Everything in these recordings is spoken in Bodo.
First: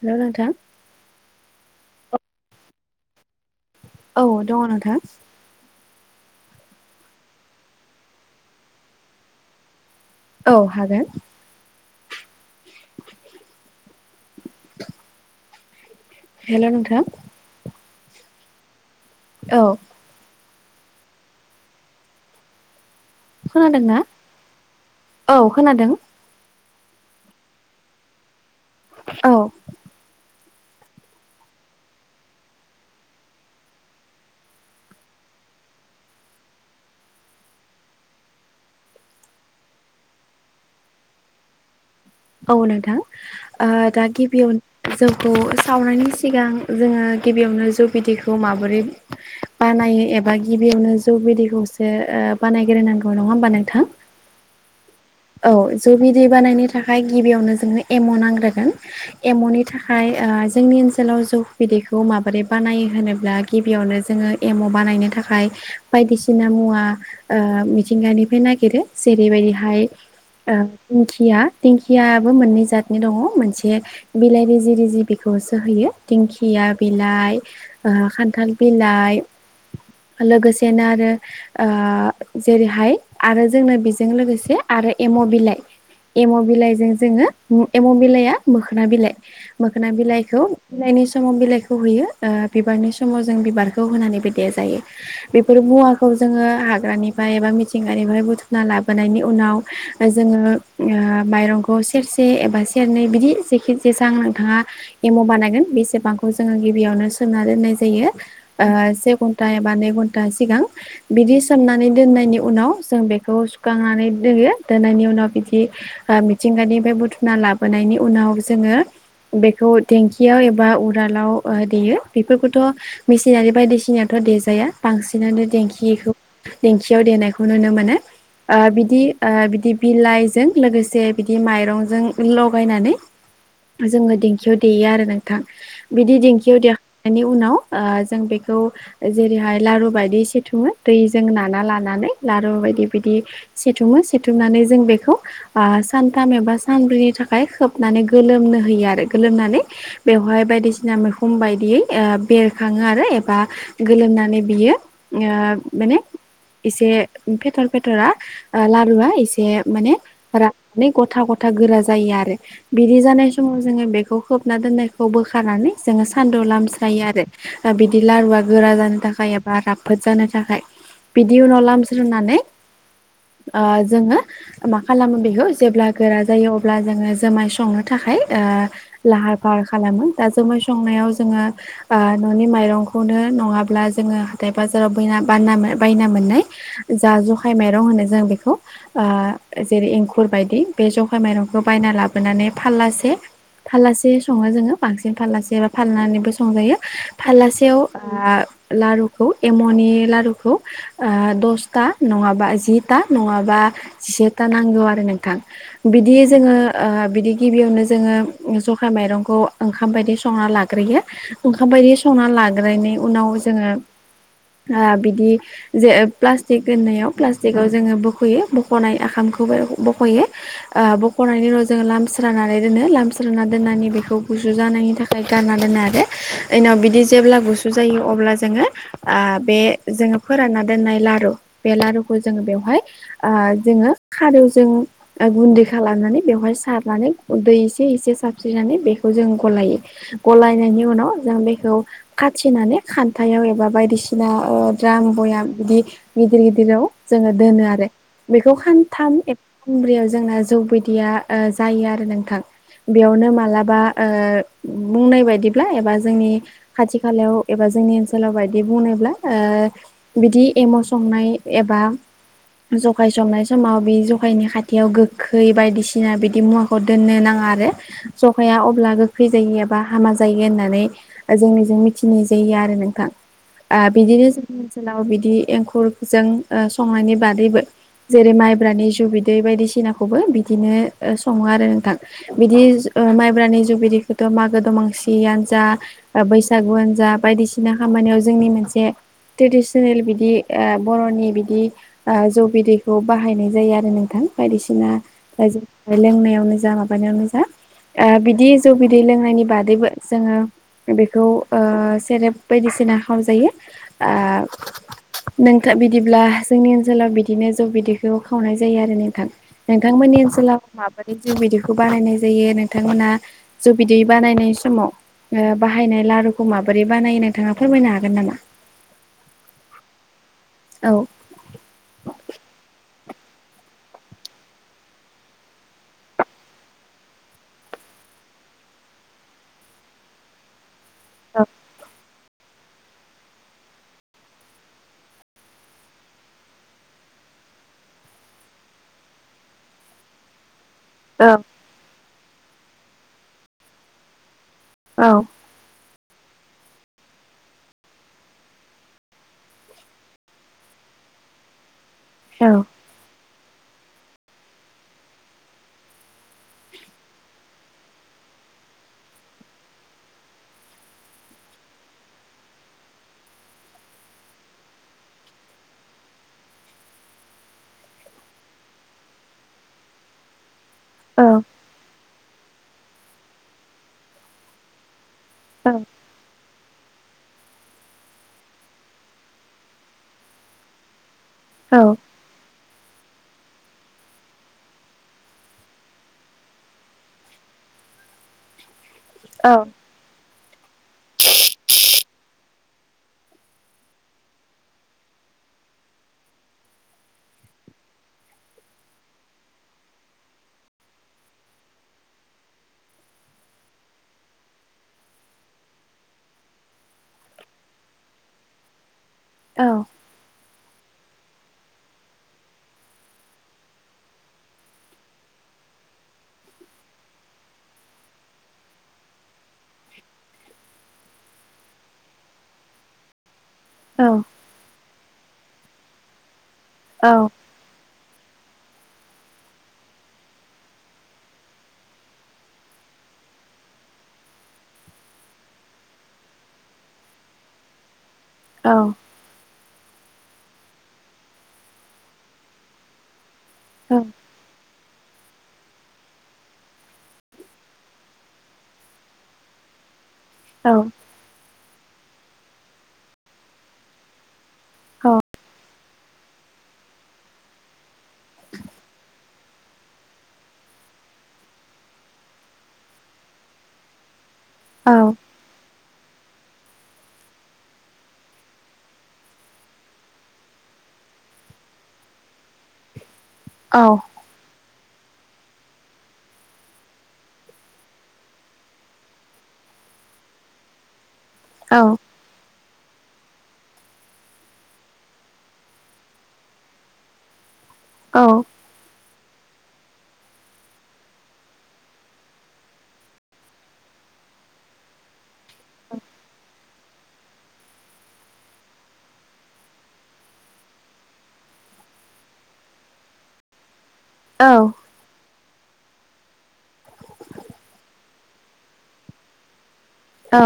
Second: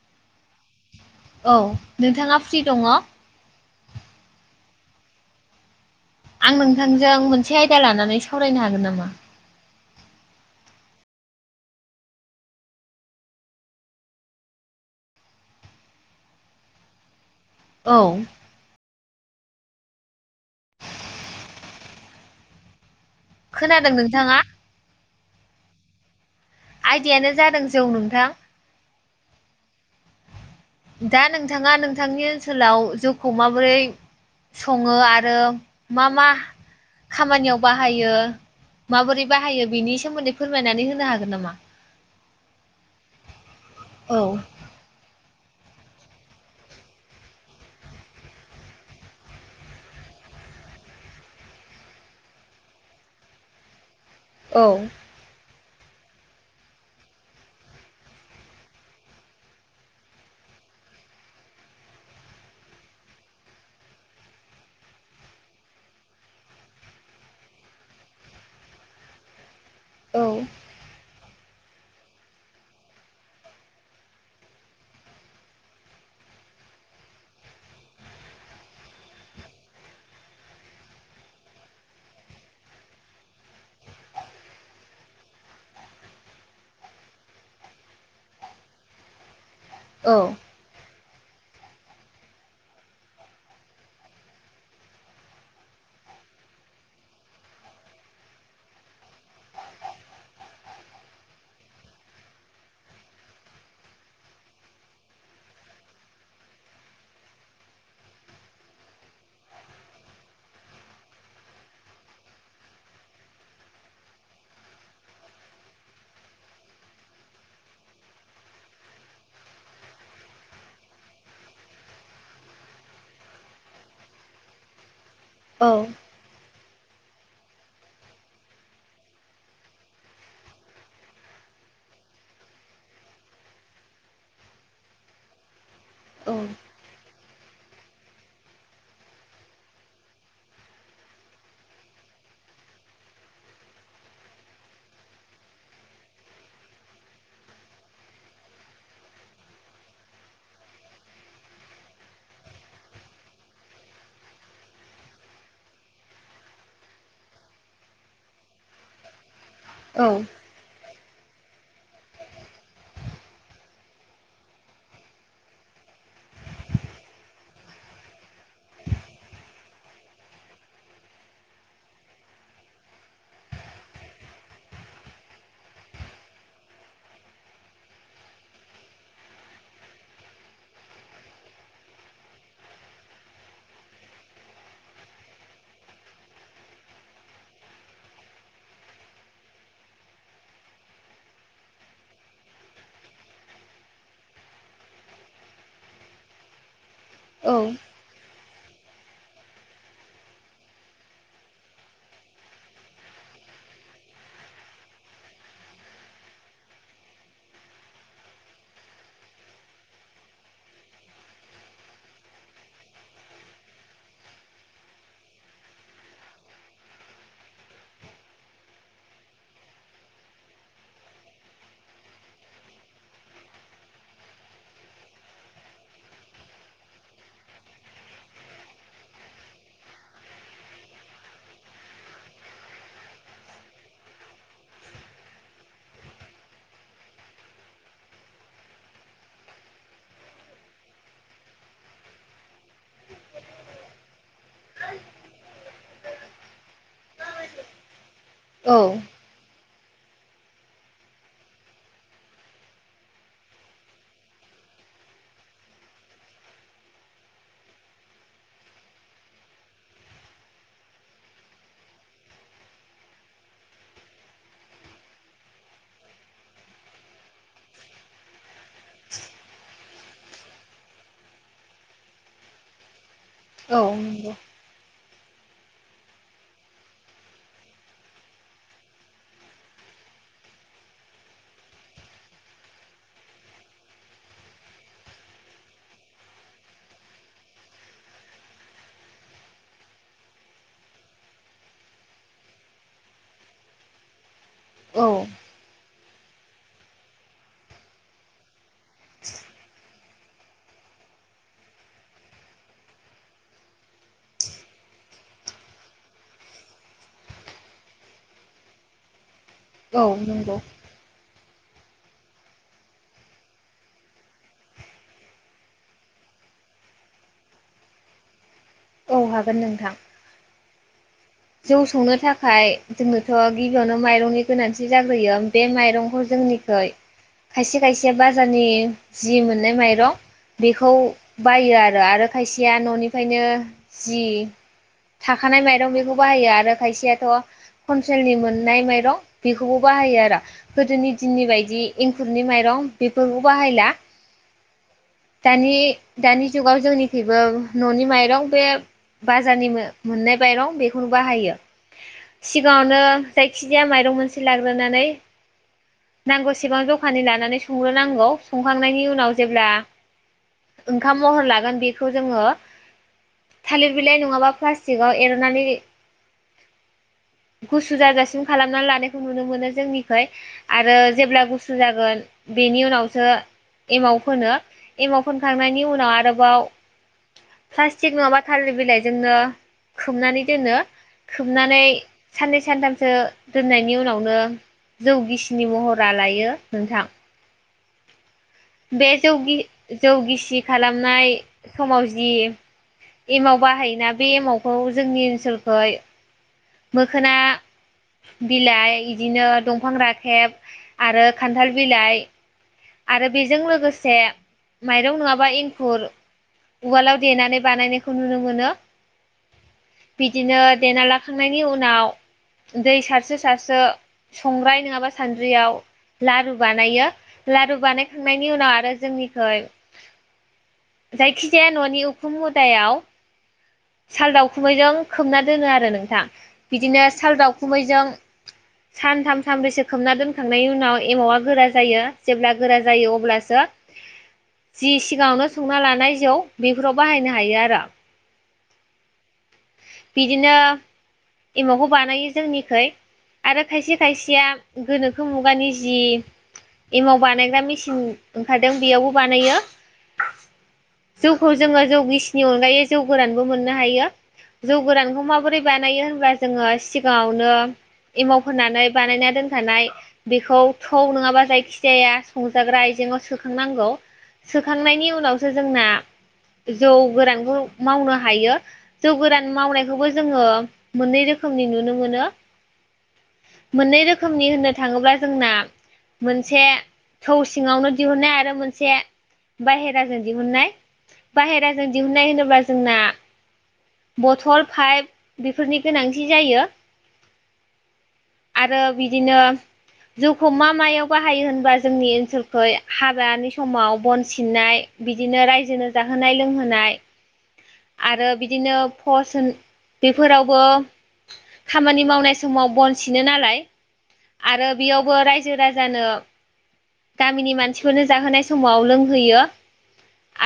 हेलौ नोंथां । औ नोंथाङा फ्रि दङ औ दङ नोंथां । आं नोंथांजों मोनसे आयदा लानानै सावरायनो हागोन नामा? औ हागोन । [inaudible] हेलौ नोंथां औ औ खोनादों खोनादोंना नोंथाङा औ खोनादों आइदायानो जादों जौ नोंथां औ दा नोंथाङा नोंथांनि ओनसोलाव जौखौ माबोरै सङो आरो मा मा खामानियाव बाहायो माबोरै बाहायो बेनि सोमोन्दै फोरमायनानै होनो हागोन नामा औ नोंथां दा औ गिबियावनो जौ खौ सावनायनि सिगां जोङो गिबियावनो जौ बिदैखौ माबोरै बानायो एबा गिबियावनो जौ बिदैखौसो बानायग्रोन नांगौ नङा होमबा नोंथां औ औ जौ बिदै बानायनो थाखाय गिबियावनो जोंनो एम' नांग्रोगोन एम'नि थाखाय जोंनि ओनसोलाव जौ सुबिदैखौ माबोरै बानायो होनोब्ला गिबियावनो जोङो एम अ बानायनो थाखाय बायदिसिना मुवा मिथिंगानिफ्राय नागिरो जेरैबायदिहाय औ दिंखिया दिखियाबो मोननै जातनि दङ मोनसे बिलाइ रिजि रिजिबिखौसो होयो दिंखिया बिलाइ खान्थाल बिलाइ लोगोसेनो आरो जेरैहाय आरो जोंनो बेजों लोगोसे आरो एम' बिलाइ एम' बिलाइजों जोङो एम' बिलाइआ मोखोना बिलाइ मोखोना औ बिलाइखौ बिलाइनि बिलाइखौ हो बिबारनि समाव जों बिबार होनानै बि जायो बेफोर मुवाखौ जोङो हाग्रानिफ्राय एबा मिथिंगानिफ्राय बुथुमना लाबोनायनि उनाव जोङो माइरंखौ सेरसे एबा सेरनै बिदि जेखि जेसां नोंथाङा एम' बानायगोन बेसेबांखौ जोङो गिबियावनो सोनना दोननाय जायो घन्टा ए बा नै घन्टा सिगां बिदि सोमनानै दोननायनि उनाव जों बेखौ सुखांनानै दोनयो दोनायनि उनाव बिदि मिथिंगानिफ्राय बुथुना लाबोनायनि उनाव जोङो बेखौ देंखियाव एबा उरालाव देयो बेफोरखौथ' मेसिनारि बायदिसिनाथ' देजाया बांसिन बिदिनो औ देंखिखौ देंखियाव देनायखौ नुनो मोनो बिदि बिदि बिलाइजों लोगोसे बिदि माइरंजों लगायनानै जोङो दिंखियाव देयो आरो नोंथां बिदि दिंखियाव औ दे उनाव जों बेखौ जेरैहाय लारु बायदि सेथुमो दैजों नाना लानानै लारु बायदि बिदि सेथुमो सेथुमनानै जों बेखौ सानथाम एबा सानब्रैनि थाखाय खोबनानै गोलोमनो होयो आरो गोलोमनानै बेवहाय बायदिसिना मैखुन बायदि बेरखाङो आरो एबा गोलोम माने बियो ओ माने एसे फेथर फेथरा ओ ा एसे माने [unintelligible] गथा गथा गोरा जायो आरो बिदि जानाय समाव जोङो बेखौ खोबना दोननायखौ बोखारनानै जों सान्दुं लामस्रायो आरो बिदि लारुआ गोरा जानो थाखाय एबा राफोद जानो थाखाय। बिदि उनाव लामस्रोनानै [inaudible] ओ जोङो मा खालामो बेखौ जेब्ला गोरा जायो अब्ला जोङो जुमाय संनो थाखाय। ओ लाहार फाहार खालामो दा जोमै संनायाव जोङो ओ न'नि माइरंखौनो। नङाब्ला जोहो हाथाय बाजार बायना मोननाय जा जखाय माइरं होनो जों बेखौ। ओ जेरै एंखुर बायदि बे जहाइ माइरंखौ बायना लाबोनानै फारलासे। फाललासे सङो जोङो बांसिन फालासे एबा फालनानैबो संजायो। फालसेयाव ओ लारुखौ एमनि लारुखौ दसथा नङाबा जिथा। नङाबा जिसेथा नांगौ आरो नोंथां बिदि जोङो ओ बिदि गिबियावनो जोङो जखा माइरंखौ ओंख बायदि संना लाग्रोयो ओंखाम बायदि संना लाग्रोन उ नाव जोङो ओ बिदि जे ओ फ्लसटिक होननायाव फ्लसटिकयाव जोङो बख'यो बख'नाय आखामखौबो बख'यो ओ बख'नायनि उनाव जोङो लामस्रानानै दोनो लामस्रानानै दोननानै बेखौ गुसु जानायनि थाखाय गारना दोनो आरो उनाव बिदि जेब्ला गुसु जायो अब्ला जोंडो आ बे जोङो फोरानना दोननाय लारु बे लारुखौ जो बे वहाय ओ जोंडो खादोवजों गुन्दै खालामनानै बेहाय सारनानै दै इसे इसे साबस्रिनानै बेखौ जों गलायो गलायनायनि उनाव जों बेखौ खाथिनानै खान्थाव एबा बायदिसिना ओ द्राम बयाम बिदि गिदिर गिदिराव जोङो दोनो आरो बेखौ औ औ खान्थाम खुंब्रियाव जोंना जौ बायदिया ओ जायो आरो नोंथां। बेयावनो मालाबा ओ बुंनाय बायदिब्ला एबा जोंनि खाथि खालायाव एबा जोंनि ओनसोलाव बायदि बुंब्ला ओ बिदि एमाव संनाय एबा [inaudible] जखाय सनाय समाव बे जखायनि खाथियाव गोखै बायदिसिना बिदि मुवाखौ दोननो नाङा। आरो जखाया अब्ला गोख्रै जायो एबा हामा जायो होननानै जोंनिजों मिथिनाय जायो आरो नोंथां। ओ औ नंगौ बिदिनो जोंनि ओनसोलाव बिदि एंखुरजों ओ संनायनि बादैबो जेरै माइब्रानि जु बिदै बायदिसिनाखौबो बिदिनो ओ सङो आरो नोंथां बिदि ओ माइब्रानि जौ बिदैखौथ' मागो दमांसियानो जा बैसागुआानो जा बायदिसिना खा मानि जोंनि मोनसे ट्रेडिसनेल बिदि ओ बर'नि बिदि ओ जौ बिदैखौ बाहायनाय जायो आरो नोंथां बायदिसिना औ लोंनायावनो जा माबानायावनो जा। ओ बिदि जौ बिदै लोंनायनि बादैबो जोङो बेखौ ओ सेरेब बायदिसो सिना खाम जायो नोंथां बिदिब्ला जोंनि ओनसोलाव बिदिनो जौ बिदैखौ खावनाय जायो आरो नोंथां औ नोंथांमोननि नंगौ ओनसोलाव माबोरै जौ बिदैखौ बानायनाय जायो नोंथांमोना जौ बिदै बानायनाय समाव ओ बाहायनाय लारुखौ माबोरै बानायो नोंथाङा फोरमायनो हागोन नामा? औ हागोन नोंथां औ जौ संनो थाखाय जोंनोथ' गिबियावनो माइरंनि गोनांथि जाग्रोयो बे माइरंखौ जोंनिखै खायसे खायसे बाजारनि जि मोननाय माइरं बेखौ औ बायो आरो आरो खायसेया न'निफ्रायनो जि थाखानाय माइरं बेखौ बाहायो आरो खायसेयाथ' खनसेलनि मोननाय माइरं बेखौबो बाहायो आरो । गोदोनि औ दिननि बायदि एंखुरनि माइरं बेफोरखौ बाहायला। औ दानि दानि जुगाव जोंनिखुइबो न'नि माइरं बे बाजारनि मोननाय बाइरं बेखौनो बाहायो । सिगाङावनो जायखिजाया माइरं मोनसे लाग्रोनानै नांगौसेबां जखानि लानानै संग्रोनांगौ संखांनायनि उनाव जेब्ला ओंखाम महर लागोन बेखौ जोङो थालिर बिलाइ नङाबा प्लास्टिकआव एरनानै गुसु जाजासिम खालामनानै लानायखौ नुनो मोनो जोंनिखै। आरो औ जेब्ला गुसु जागोन बेनि उनावसो एमाव फोनो । एमाव औ फोनखांनायनि उनाव आरोबाव प्लास्टिक नङाबा थालिर बिलाइजोंनो खोबनानै दोनो औ खोबनानै साननै सानथामसो दोननायनि उनावनो जौ गिसिनि महरा लायो नोंथां । बे औ जौगि-जौगिसि खालामनाय समाव जि एमाव बाहायोना बे एमावखौ जोंनि ओनसोलखै मोखोना बिलाइ बिदिनो दंफां राखेब आरो खान्थाल बिलाइ, आरो बेजों लोगोसे माइरं नङाबा एंखुर उवालाव देनानै बानायनायखौ नुनो मोनो बिदिनो देना लाखांनायनि उनाव दै सारसो सारसो संग्राय नङाबा सान्द्रियाव लारु बानायो लारु बानायखांनायनि उनाव आरो जोंनिखै जायखिजाया ननि उखुम मुदायाव औ साल दाउखुमैजों खोबना दोनो आरो नोंथां बिदिनो साल दाउखुमैजों [inaudible] सानथाम सानब्रैसो खोबना दोनखांनायनि उनाव एमावा गोरा जायो जेब्ला गोरा जायो अब्लासो जि सिगाङावनो संना लानाय जौ बेफोराव बाहायनो हायो आरो औ बिदिनो एमावखौ बानायो जोंनिखै आरो खायसे खायसेया गोनोखो मुगानि जि एमाव बानायग्रा मेसिन ओंखारदों बेयावबो बानायो औ जौखौ जोङो जौ गिसिनि अनगायै जौ गोरानबो मोननो हायो। जौ गोरानखौ माबोरै बानायो होनब्ला जोङो सिगाङावनो एमाव फोननानै बानायना दोनखानाय बेखौ थौ नङाबा जायखि जाया संजाग्रा जेंयाव सोखांनांगौ सोखांनायनि उनावसो जोंना जौ गोरानखौ मावनो हायो। जौ गोरान मावनायखौबो जोङो मोननै रोखोमनि नुनो मोनो। मोननै रोखोमनि होननो थाङोब्ला जोंना मोनसे थौ सिङावनो दिहुननाय आरो मोनसे बाहेराजों दिहुननाय बाहेराजों दिहुननाय होनोब्ला जोंना बथल पाइप बेफोरनि गोनांथि जायो। आरो बिदिनो जौखौ मा मायाव बाहायो होनबा जोंनि ओनसोलखै हाबानि समाव बन सिननाय बिदिनो रायजोनो जाहोनाय लोंहोनाय आरो बिदिनो पस होन बेफोरावबो खामानि मावनाय समाव बनस सिनो नालाय आरो बेयावबो रायजो राजा जानो गामिनि मानसिफोरनो जाहोनाय समाव लोंहोयो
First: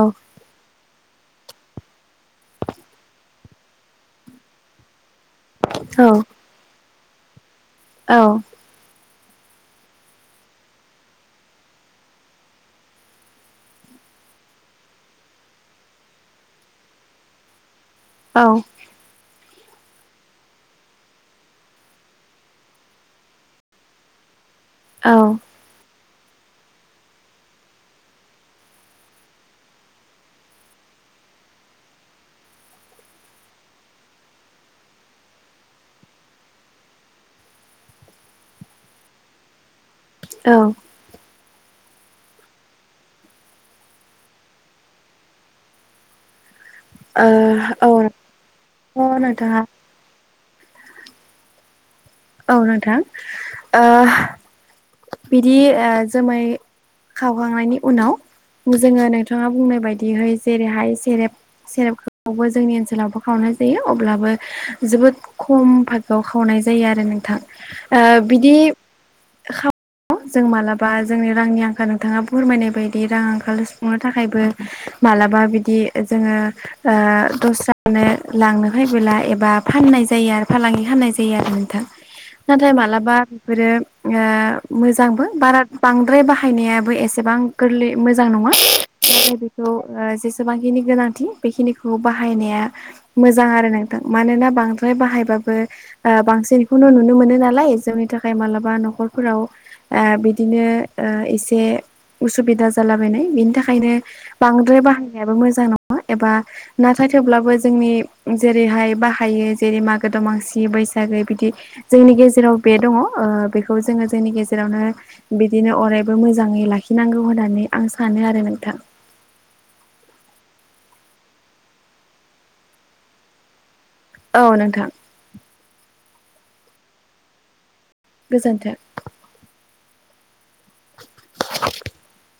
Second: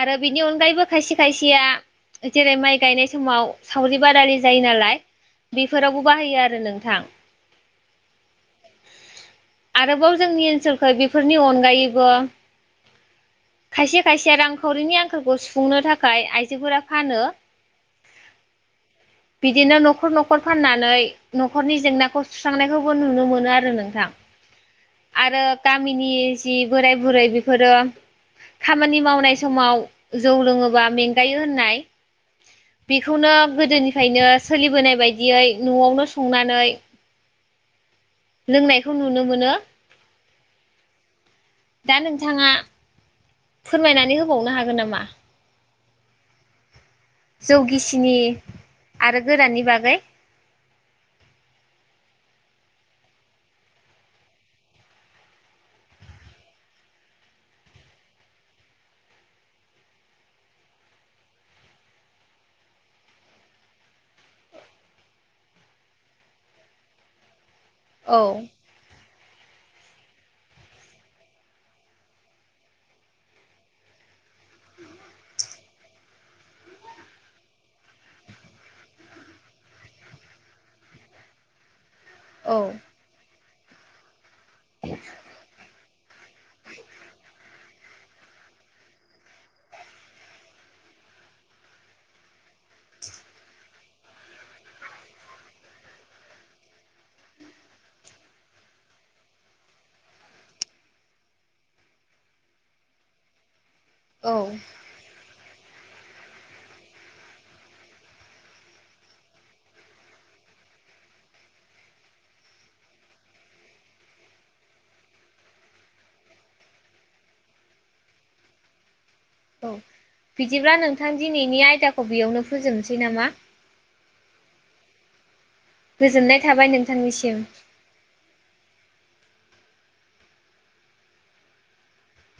आरो बिनि अनगायैबो खायसे खायसेया जेरै माइ गायनाय समाव सावरि बादालि जायो नालाय बेफोरावबो बाहायो आरो नोंथां औ आरोबाव जोंनि ओनसोलखै बेफोरनि अनगायैबो खायसे खायसे रांखावरिनि आंखालखौ सुफुंनो थाखाय आइजोफोरा फानो। औ। बिदिनो न'खर- न'खर फाननानै न'खरनि जेंनाखौ सुस्रांनायखौबो नुनो मोनो आरो नोंथां। आरो गामिनि जि बोराय-बुरै बेफोरो खामानि मावनाय समाव जौ लोङोबा मेंगायो होननाय। बेखौनो गोदोनिफ्रायनो सोलिबोनाय बायदियै न'आवनो संनानै लोंनायखौ नुनो मोनो। औ। दा नोंथाङा फोरमायनानै होबावनो हागोन नामा? औ जौगिसिनि अ आरो नोंथाङा गोराननि बागै औ नोंथां ओ बिदि ओ जोमाय खावखांनायनि उनाव जोङो नोंथाङा बुंनाय बायदिहै जेरैहाय सेरेब- सेरेबखौबो जोंनि ओनसोलावबो खावनो जायो अब्लाबो जोबोद खम फआव खावनाय जायो आरो। नोंथां औ ओ बिदि जों मालाबा जोंनि रांनि आंखाल नोंथाङा फोरमायनाय बायदि रां आंखाल सुफुंनो थाखायबो मालाबा बिदि जोङो दस्रानो लांनो फैबोला एबा फाननाय जायो आरो फालांगि फाननाय जायो आरो नोंथां औ नाथाय मालाबा बेफोरो मोजांबो बारा बांद्राय बाहायनायाबो एसेबां गोरलै मोजां नङा नाथाय बेखौ जेसेबांखिनि गोनांथि बेखिनिखौ बाहायनाया मोजां आरो नोंथां मानोना बांद्राय बाध्यताओं बांसिन खुनु नुनो मोनो नालाय जोंनि थाखाय मालाबा न'खरफोराव ओ बिदिनो एसे उसुबिदा जालाबायनाय बेनि थाखायनो औ बांद्राय बाहायनायाबो मोजां नङा। एबा नाथाय थेवब्लाबो जोंनि जेरैहाय बाहायो जेरै मागो दमासि बैसागै बिदि जोंनि गेजेराव बे दङ ओ बेखौ जोङो जोंनि गेजेरावनो बिदिनो अरायबो मोजाङै लाखिनांगौ होननानै आं सानो आरो नोंथां। औ बिदिब्ला नोंथां दिनैनि आयदाखौ बेयावनो फोजोबनोसै नामा? औ नोंथां। गोजोननाय थाबाय नोंथांनिसिम। गोजोन्थों। [inaudible] [unintelligible]